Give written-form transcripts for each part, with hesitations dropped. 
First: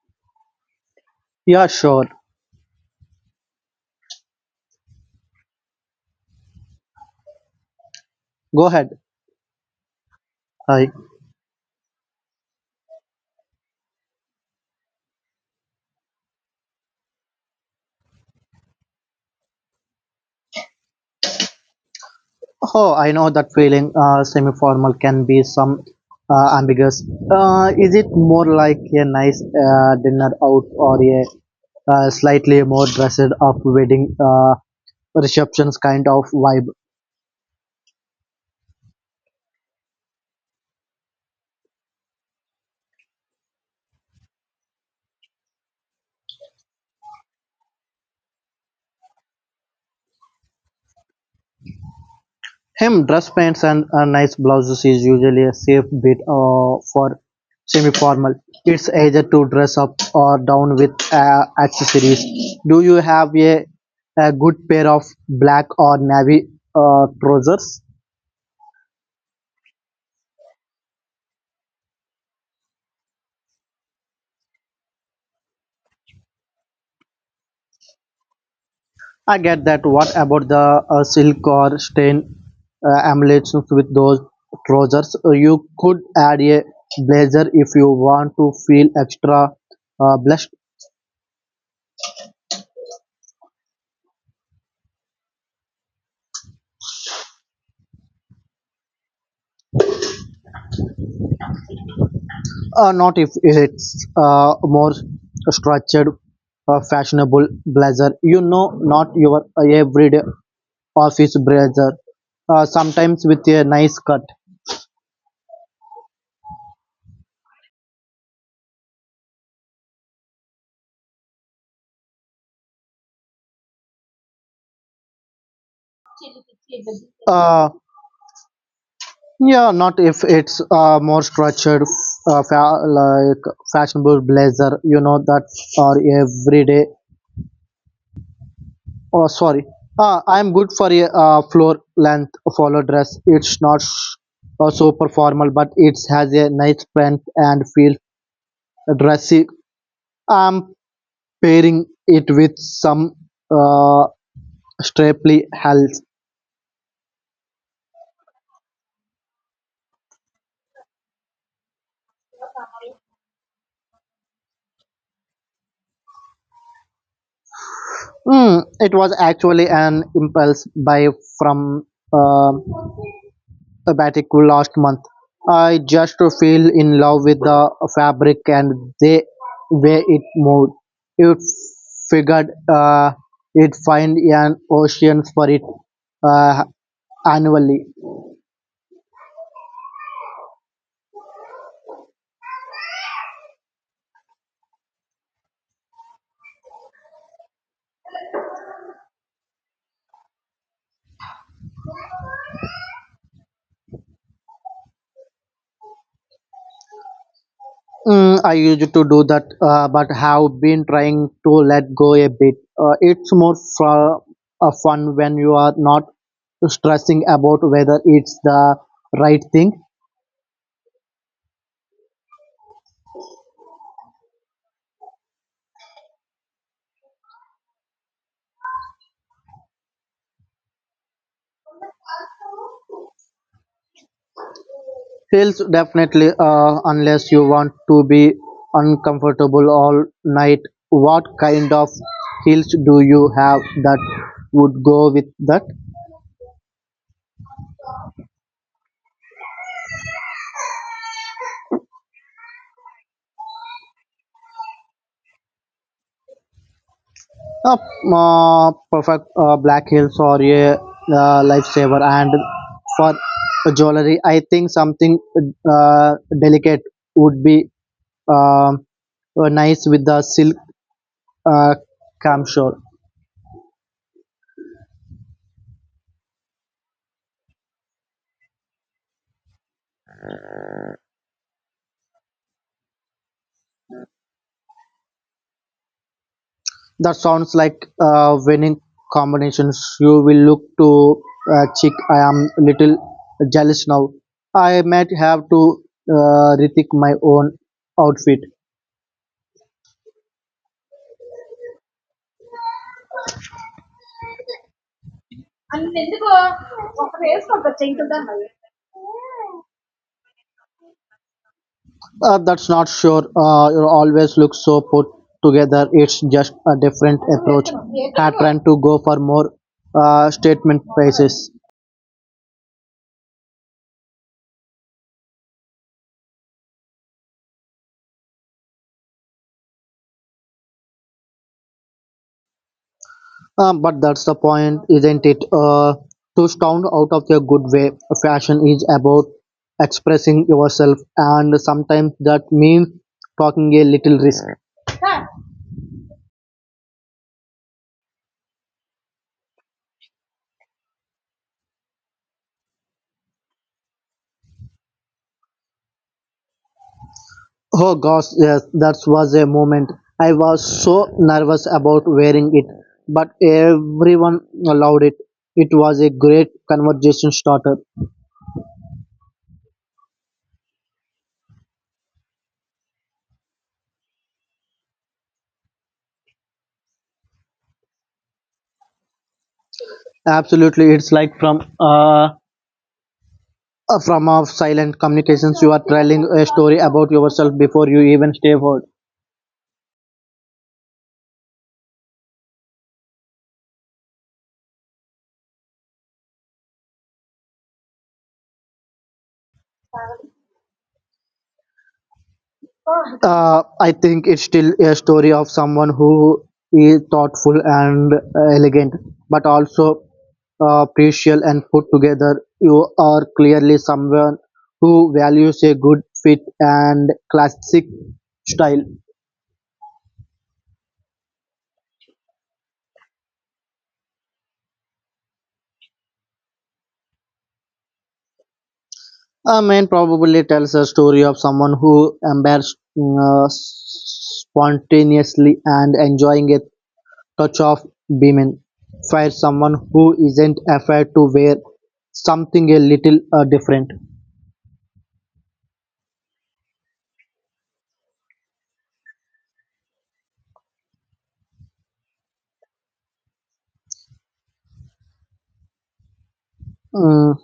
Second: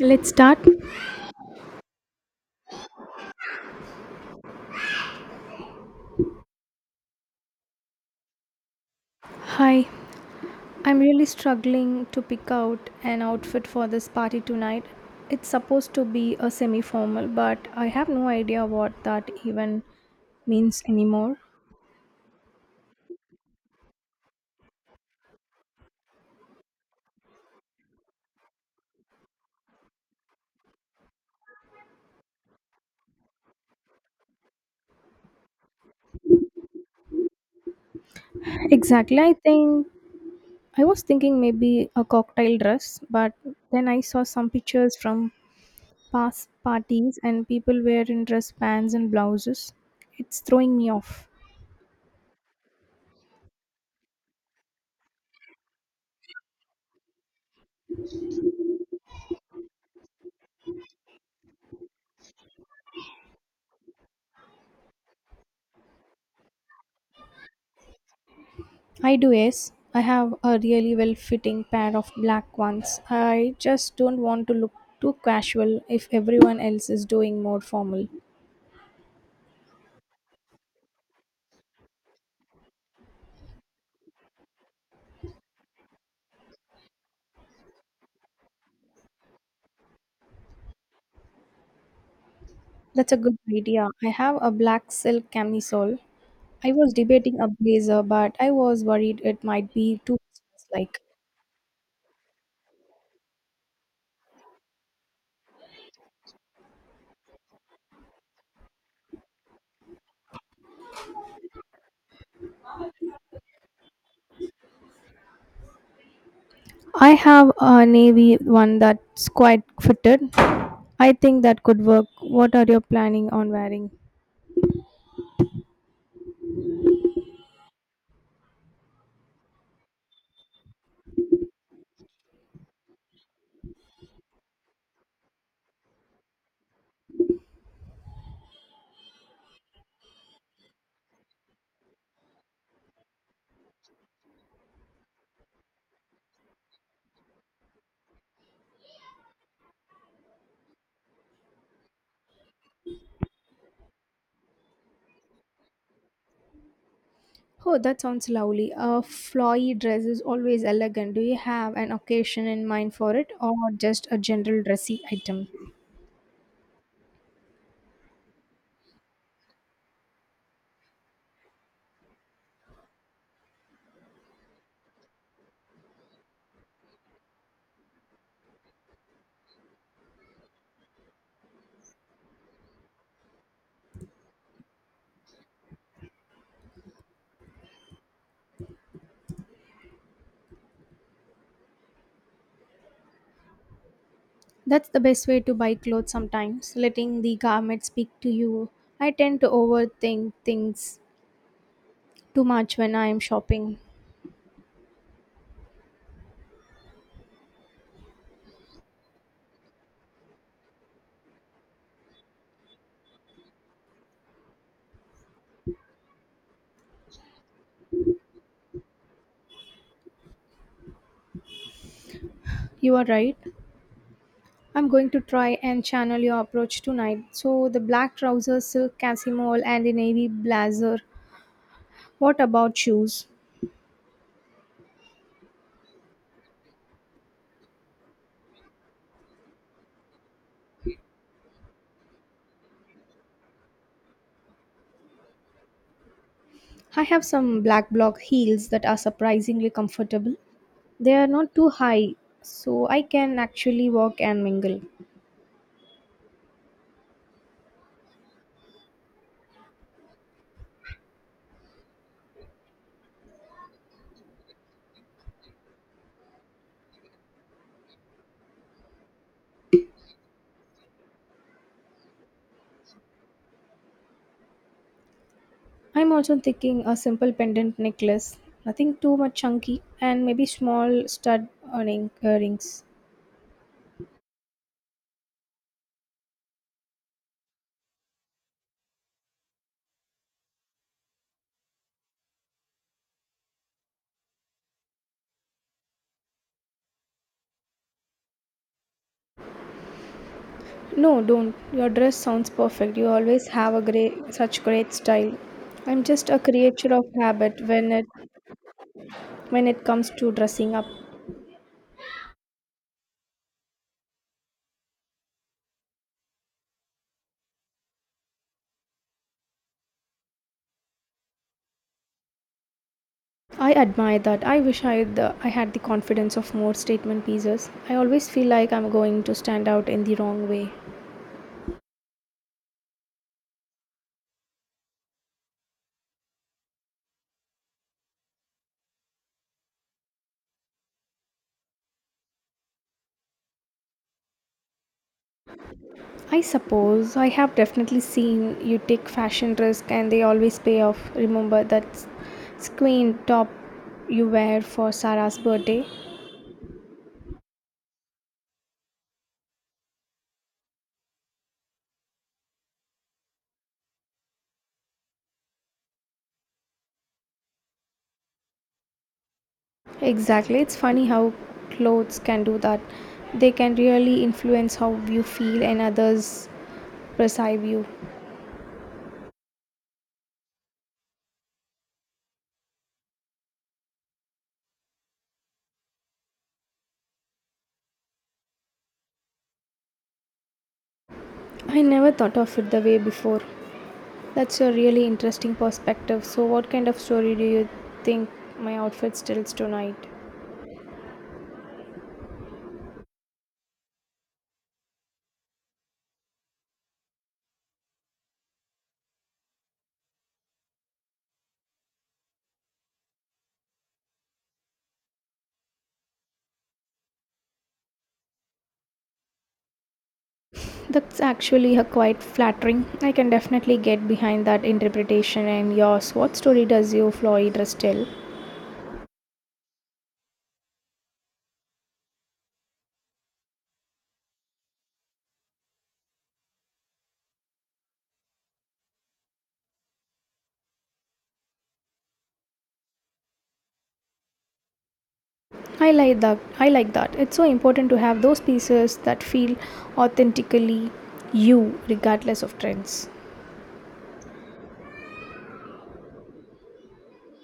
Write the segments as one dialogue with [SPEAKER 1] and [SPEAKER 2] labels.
[SPEAKER 1] Let's start.
[SPEAKER 2] Yeah, sure. Go ahead.
[SPEAKER 1] Hi,
[SPEAKER 2] I
[SPEAKER 1] I'm really struggling to pick out an outfit for this party tonight. It's supposed to be a semi formal, but I have no idea what that even means anymore.
[SPEAKER 2] oh, I know that feeling. Semi-formal can be some ambiguous. Is it more like a nice dinner out or a slightly more dressed up wedding receptions kind of vibe?
[SPEAKER 1] Exactly, I think I was thinking maybe a cocktail dress, but then I saw some pictures from past parties and people wearing dress pants and blouses. It's throwing me off.
[SPEAKER 2] Hemmed dress pants and nice blouses is usually a safe bet for semi-formal. It's either to dress up or down with accessories. Do you have a good pair of black or navy trousers?
[SPEAKER 1] I do, yes. I have a really well fitting pair of black ones. I just don't want to look too casual if everyone else is doing more formal.
[SPEAKER 2] I get that. What about the silk or stain emulations with those trousers? You could add a blazer if you want to feel extra blush.
[SPEAKER 1] That's a good idea. I have a black silk camisole. I was debating a blazer, but I was worried it might be too like.
[SPEAKER 2] Not if it's more structured, fashionable blazer. You know, not your everyday office blazer. Sometimes with a nice cut.
[SPEAKER 1] I have a navy one that's quite fitted. I think that could work. What are you planning on wearing?
[SPEAKER 2] Uh, yeah, not if it's more structured, like fashionable blazer. You know that or everyday. Oh, sorry. I'm good for a floor length follow dress. It's not super formal, but it has a nice print and feel dressy. I'm pairing it with some uh, Stapley Hells.
[SPEAKER 1] Oh, that sounds lovely. A flowy dress is always elegant. Do you have an occasion in mind for it or just a general dressy item?
[SPEAKER 2] It was actually an impulse buy from uh, a batik last month. I just fell in love with the fabric and the way it moved. It figured it find an ocean for it uh, annually.
[SPEAKER 1] That's the best way to buy clothes sometimes, letting the garment speak to you. I tend to overthink things too much when I am shopping.
[SPEAKER 2] I used to do that, but have been trying to let go a bit. It's more for, fun when you are not stressing about whether it's the right thing.
[SPEAKER 1] You are right. I'm going to try and channel your approach tonight. So, the black trousers, silk casimole, and the navy blazer. What about shoes?
[SPEAKER 2] Feels definitely, unless you want to be uncomfortable all night. What kind of heels do you have that would go with that?
[SPEAKER 1] I have some black block heels that are surprisingly comfortable. They are not too high, so I can actually walk and mingle.
[SPEAKER 2] A perfect black hills or a lifesaver. And for jewelry, I think something uh, delicate would be um nice with the silk uh, camshaw.
[SPEAKER 1] I'm also thinking a simple pendant necklace, nothing too much chunky, and maybe small stud earning earrings.
[SPEAKER 2] That sounds like winning combinations. You will look to chick. I am little jealous now. I might have to rethink my own outfit.
[SPEAKER 1] No, don't. Your dress sounds perfect. You always have a great, such great style. I'm just a creature of habit when it comes to dressing up.
[SPEAKER 2] That's not sure. You always look so put together. It's just a different approach. Had trying to go for more statement pieces.
[SPEAKER 1] I admire that. I wish I had I had the confidence of more statement pieces. I always feel like I'm going to stand out in the wrong way.
[SPEAKER 2] But that's the point, isn't it? To sound out of your good way. Fashion is about expressing yourself, and sometimes that means talking a little risk.
[SPEAKER 1] I suppose I have definitely seen you take fashion risk and they always pay off. Remember that squint top you wear for Sarah's birthday?
[SPEAKER 2] Oh gosh, yes, that was a moment. I was so nervous about wearing it, but everyone allowed it. It was a great conversation starter.
[SPEAKER 1] Exactly. It's funny how clothes can do that. They can really influence how you feel and others perceive you.
[SPEAKER 2] Absolutely, it's like from a silent communications. You are telling a story about yourself before you even stay home.
[SPEAKER 1] I never thought of it the way before. That's a really interesting perspective. So what kind of story do you think my outfit tells tonight?
[SPEAKER 2] I think it's still a story of someone who is thoughtful and elegant, but also precious and put together. You are clearly someone who values a good fit and classic style.
[SPEAKER 1] That's actually a quite flattering. I can definitely get behind that interpretation and yours. What story does you Floyd dress tell?
[SPEAKER 2] A man probably tells a story of someone who embarks spontaneously and enjoying it touch of beaming. For someone who isn't afraid to wear something a little different.
[SPEAKER 1] I like that. I like that. It's so important to have those pieces that feel authentically you, regardless of trends.
[SPEAKER 2] Mm,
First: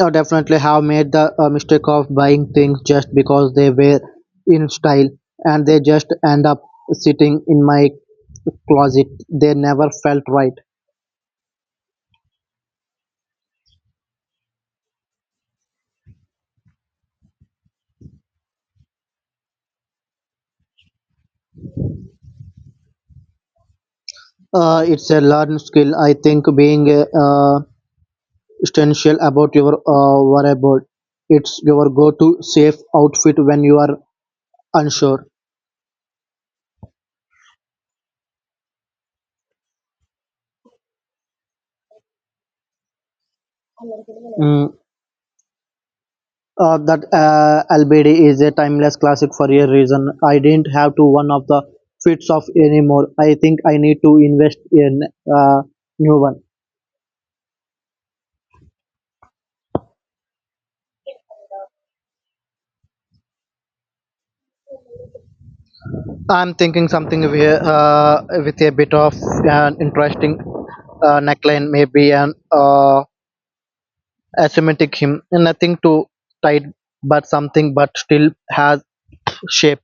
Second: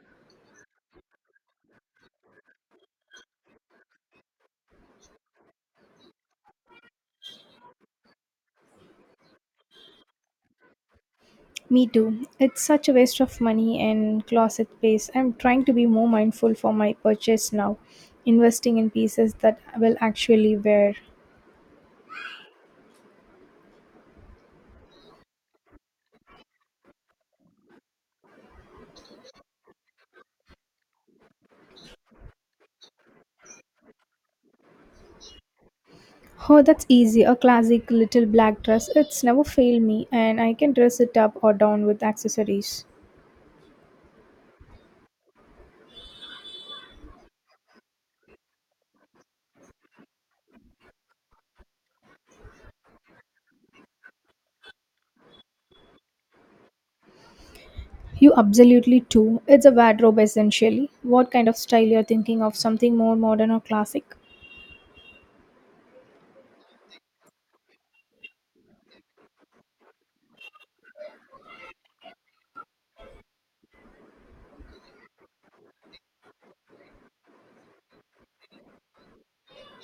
[SPEAKER 2] I definitely have made the mistake of buying things just because they were in style and they just end up sitting in my closet. They never felt right.
[SPEAKER 1] Me too. It's such a waste of money and closet space. I'm trying to be more mindful for my purchase now, investing in pieces that I will actually wear.
[SPEAKER 2] It's a learned skill. I think being essential about your wardrobe. It's your go-to safe outfit when you are unsure.
[SPEAKER 1] Oh, that's easy. A classic little black dress. It's never failed me, and I can dress it up or down with accessories.
[SPEAKER 2] Mm, that LBD is a timeless classic for a reason. I didn't have to one of the fits of anymore. I think I need to invest in uh, new one.
[SPEAKER 1] You absolutely too. It's a wardrobe essentially. What kind of style you're thinking of? Something more modern or classic?
[SPEAKER 2] I'm thinking something with a bit of an interesting neckline, maybe an asymmetric hem. Nothing too tight, but something but still has shape.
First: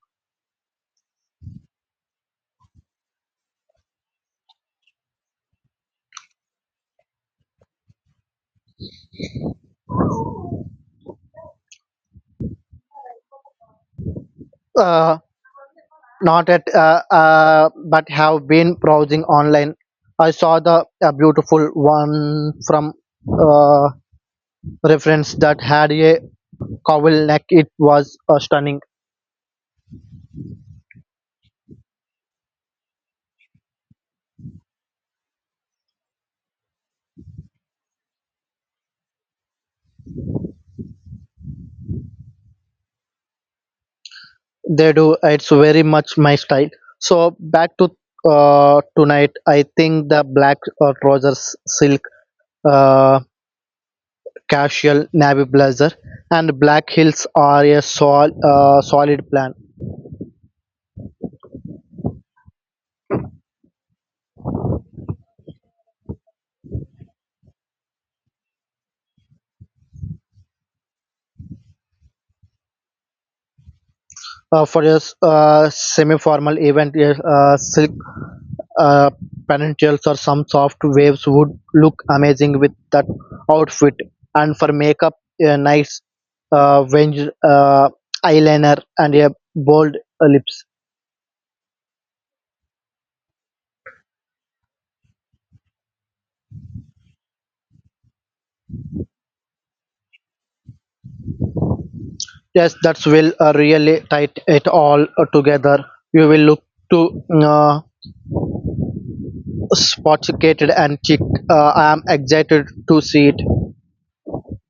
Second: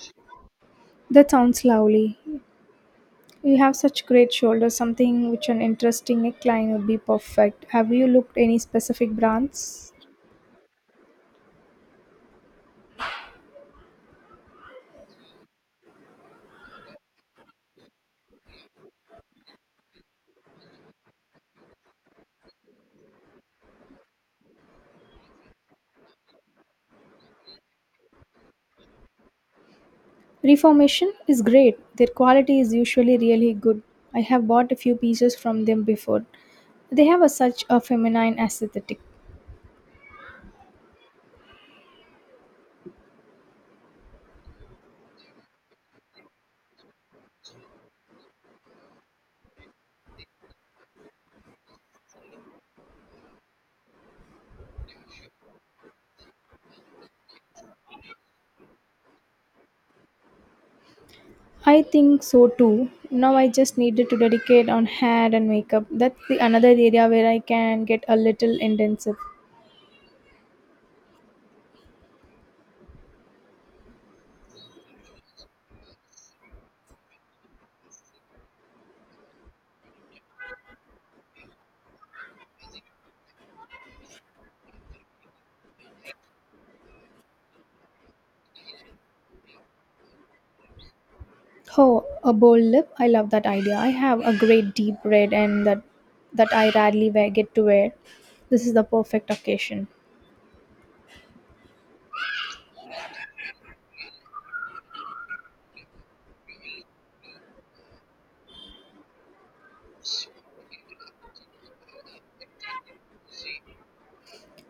[SPEAKER 1] That sounds lovely. You have such great shoulders. Something which an interesting neckline would be perfect. Have you looked any specific brands?
[SPEAKER 2] Uh, Not at but have been browsing online. I saw the a beautiful one from uh, reference that had a cowl neck. It was stunning.
[SPEAKER 1] Reformation is great. Their quality is usually really good. I have bought a few pieces from them before. They have a, such a feminine aesthetic.
[SPEAKER 2] They do, it's very much my style. So back to tonight, I think the black trousers, silk uh, casual, navy blazer, and black heels are a solid plan.
[SPEAKER 1] I think so too. Now I just needed to dedicate on hair and makeup. That's the another area where I can get a little intensive.
[SPEAKER 2] For a semi-formal event, a silk uh, pantyhose or some soft waves would look amazing with that outfit. And for makeup, a nice wing, eyeliner and a bold lips.
[SPEAKER 1] Oh, a bold lip. I love that idea. I have a great deep red and that I rarely wear, get to wear. This is the perfect occasion.
[SPEAKER 2] Yes, that's will really tight it all together. You will look too sophisticated and chic. I am excited to see it.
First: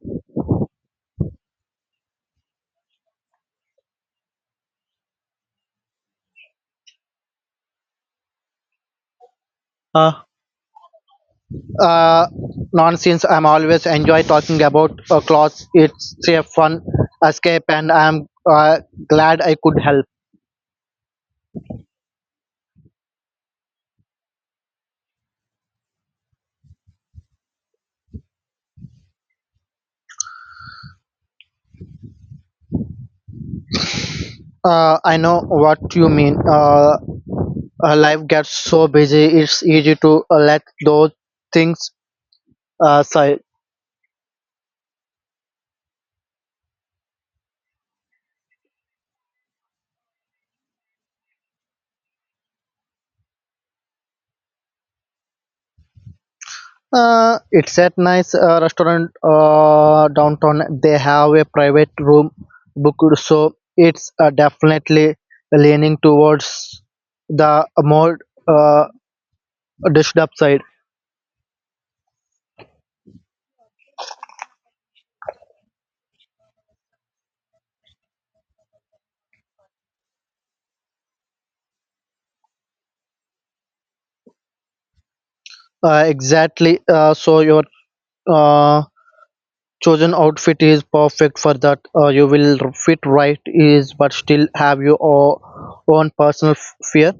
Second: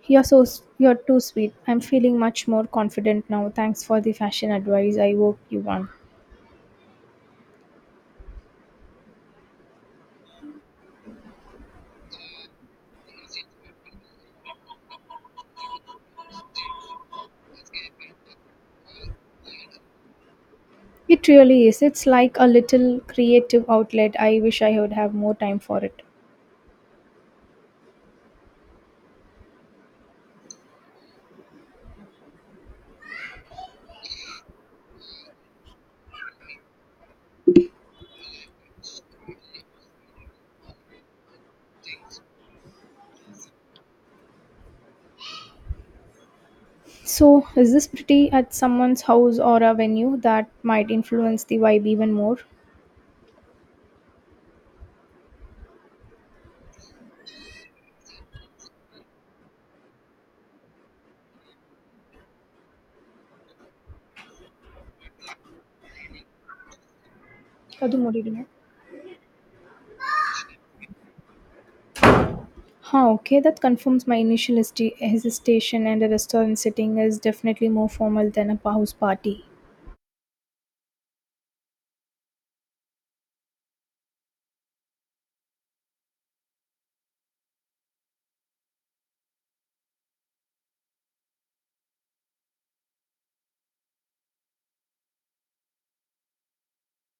[SPEAKER 1] You're too sweet. I'm feeling much more confident now. Thanks for the fashion advice. I hope you won.
[SPEAKER 2] Uh, uh, nonsense. I'm always enjoy talking about clothes. It's a fun escape, and I'm glad I could help.
[SPEAKER 1] It really is. It's like a little creative outlet. I wish I would have more time for it.
[SPEAKER 2] I know what you mean. Life gets so busy, it's easy to let those things aside.
[SPEAKER 1] So, is this pretty at someone's house or a venue that might influence the vibe even more?
[SPEAKER 2] It's at nice restaurant downtown. They have a private room booked, so it's definitely leaning towards the
[SPEAKER 1] ಅದು
[SPEAKER 2] more.
[SPEAKER 1] ನೋಡಿದ್ದೀನಿ.
[SPEAKER 2] Uh, Dished upside.
[SPEAKER 1] Huh, okay, that confirms my initial hesitation, and a restaurant setting is definitely more formal than a house party.
[SPEAKER 2] Exactly. So your uh, chosen outfit is perfect for that. You will fit right is, but still have your own personal fear.